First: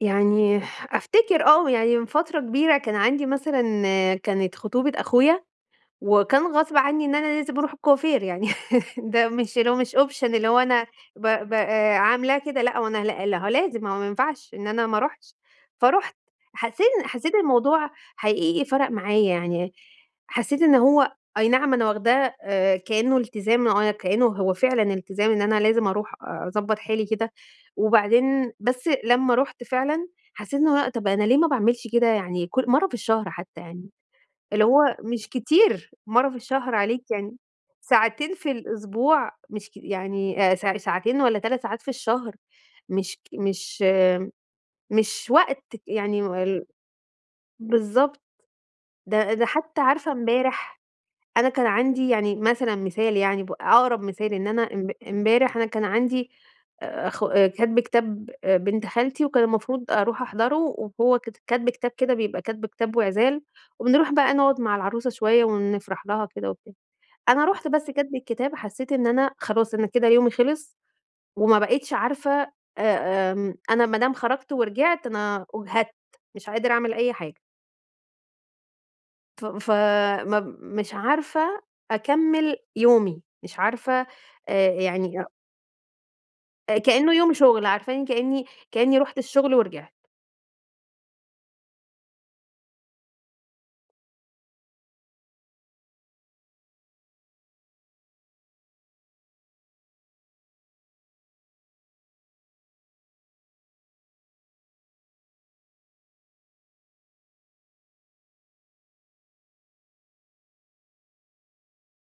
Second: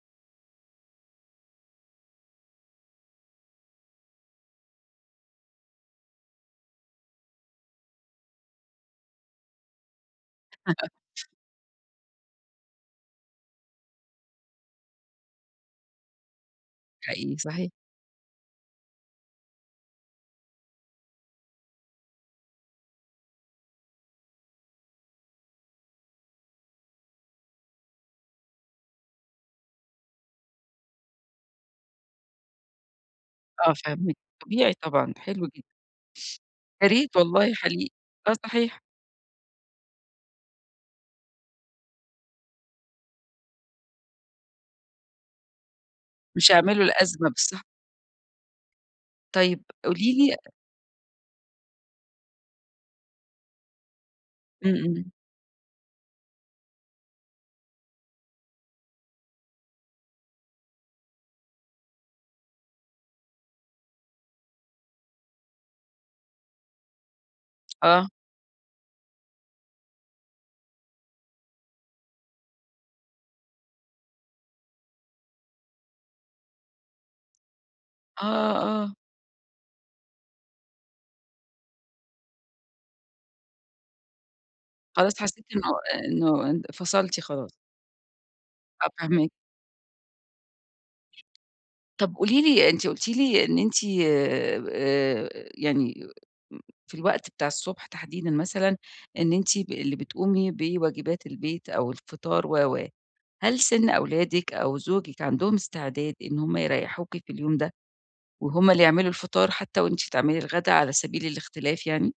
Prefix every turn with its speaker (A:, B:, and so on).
A: يعني ح أفتكر آه يعني من فترة كبيرة كان عَندي مثلًا كانت خطوبة أخويا، وكان غصب عنّي إن أنا لازم أروح الكوافير يعني ده مش اللي هو مش option اللي هو أنا ب ب آآ عاملاه كده لأ، هو أنا لأ، لأ، هو لازم ما هو ما ينفعش إن أنا ما اروحش؛ فرُحت. حسّيت إن حسّيت
B: حقيقي صحيح.
A: الموضوع حقيقي فَرَق معايا يعني، حسّيت إن هو أي نعم أنا واخداه آآ كأنُّه التزام آه أنا كأنُّه هو فعلًا التزام إن أنا لازم أروح آآ أضبّط حالي كده، وبعدين بس لمّا رُحت فعلًا حسّيت إن هو، طَب أنا ليه ما باعملش كده يعني كُل مرّة في الشهر حتّى
B: آه
A: يعني؟
B: فاهماكِ.
A: اللي
B: طبيعي
A: هو
B: طبعًا،
A: مش
B: حلو جدًا.
A: كتير مرّة في الشهر عليك
B: ياريت
A: يعني
B: والله حقيقي. آه
A: ساعتين في
B: صحيح.
A: الأسبوع مش كي يعني آآ ساع ساعتين والّا 3 ساعات في الشهر مش ك مش آمم مش وقت ك يعني
B: مش
A: وال
B: هيعملوا الأزمة بس صح.
A: بالضبط. ده ده
B: طيب
A: حتّى عارفة
B: قولي لي
A: امبارح أنا كان عَندي يعني مثلًا مثال يعني ب ع أقرب مثال إن أنا
B: إمم،
A: امب
B: إمم.
A: امبارح أنا كان عَندي آآ أخو كَتب كتاب آآ بنت خالتي وكان المفروض أروح أحضرُه، وهو كت كَتب كتاب كده بيبقى كَتب كتاب وعِزال، وبنروح بقى نقعد مع العروسة شوية ونفرح لها وكده وبتاع، أنا رُحت بس
B: آه.
A: كَتب الكتاب حسّيت إن أنا خلاص أنا كده يومي خلص، وما بقتش عارفة آآ آمم أنا ما دام خرجت ورجعت أنا أُجهدت، مش قادرة أعمل أي حاجة.
B: آه، آه.
A: فم ف مب مش عارفة أكمّل يومي، مش عارفة آآ أ
B: خلاص
A: يعني أأ
B: حسّيتِ إن هو آآ إنّه إن
A: آآ كأنُّه
B: فصلتِ
A: يوم
B: خلاص.
A: شُغل عارفاني كأنّي،
B: آه،
A: كأنّي رُحت
B: فاهماكِ.
A: الشغل ورجعت.
B: طَب قولي لي أنتِ قُلتِ لي إن أنتِ آآ ب آآ يعني م في الوقت بتاع الصُبح تحديدًا مثلًا إن أنتِ ب اللي بتقومي بواجبات البيت أو الفطار و، و، هل سِن أولادِك أو زوجِك عَندهم استعداد إن هُم يريحوكِ في اليوم ده؟ وهُم اللي يعملوا الفطار حتّى وأنتِ تعملي الغدا على سبيل الاختلاف يعني؟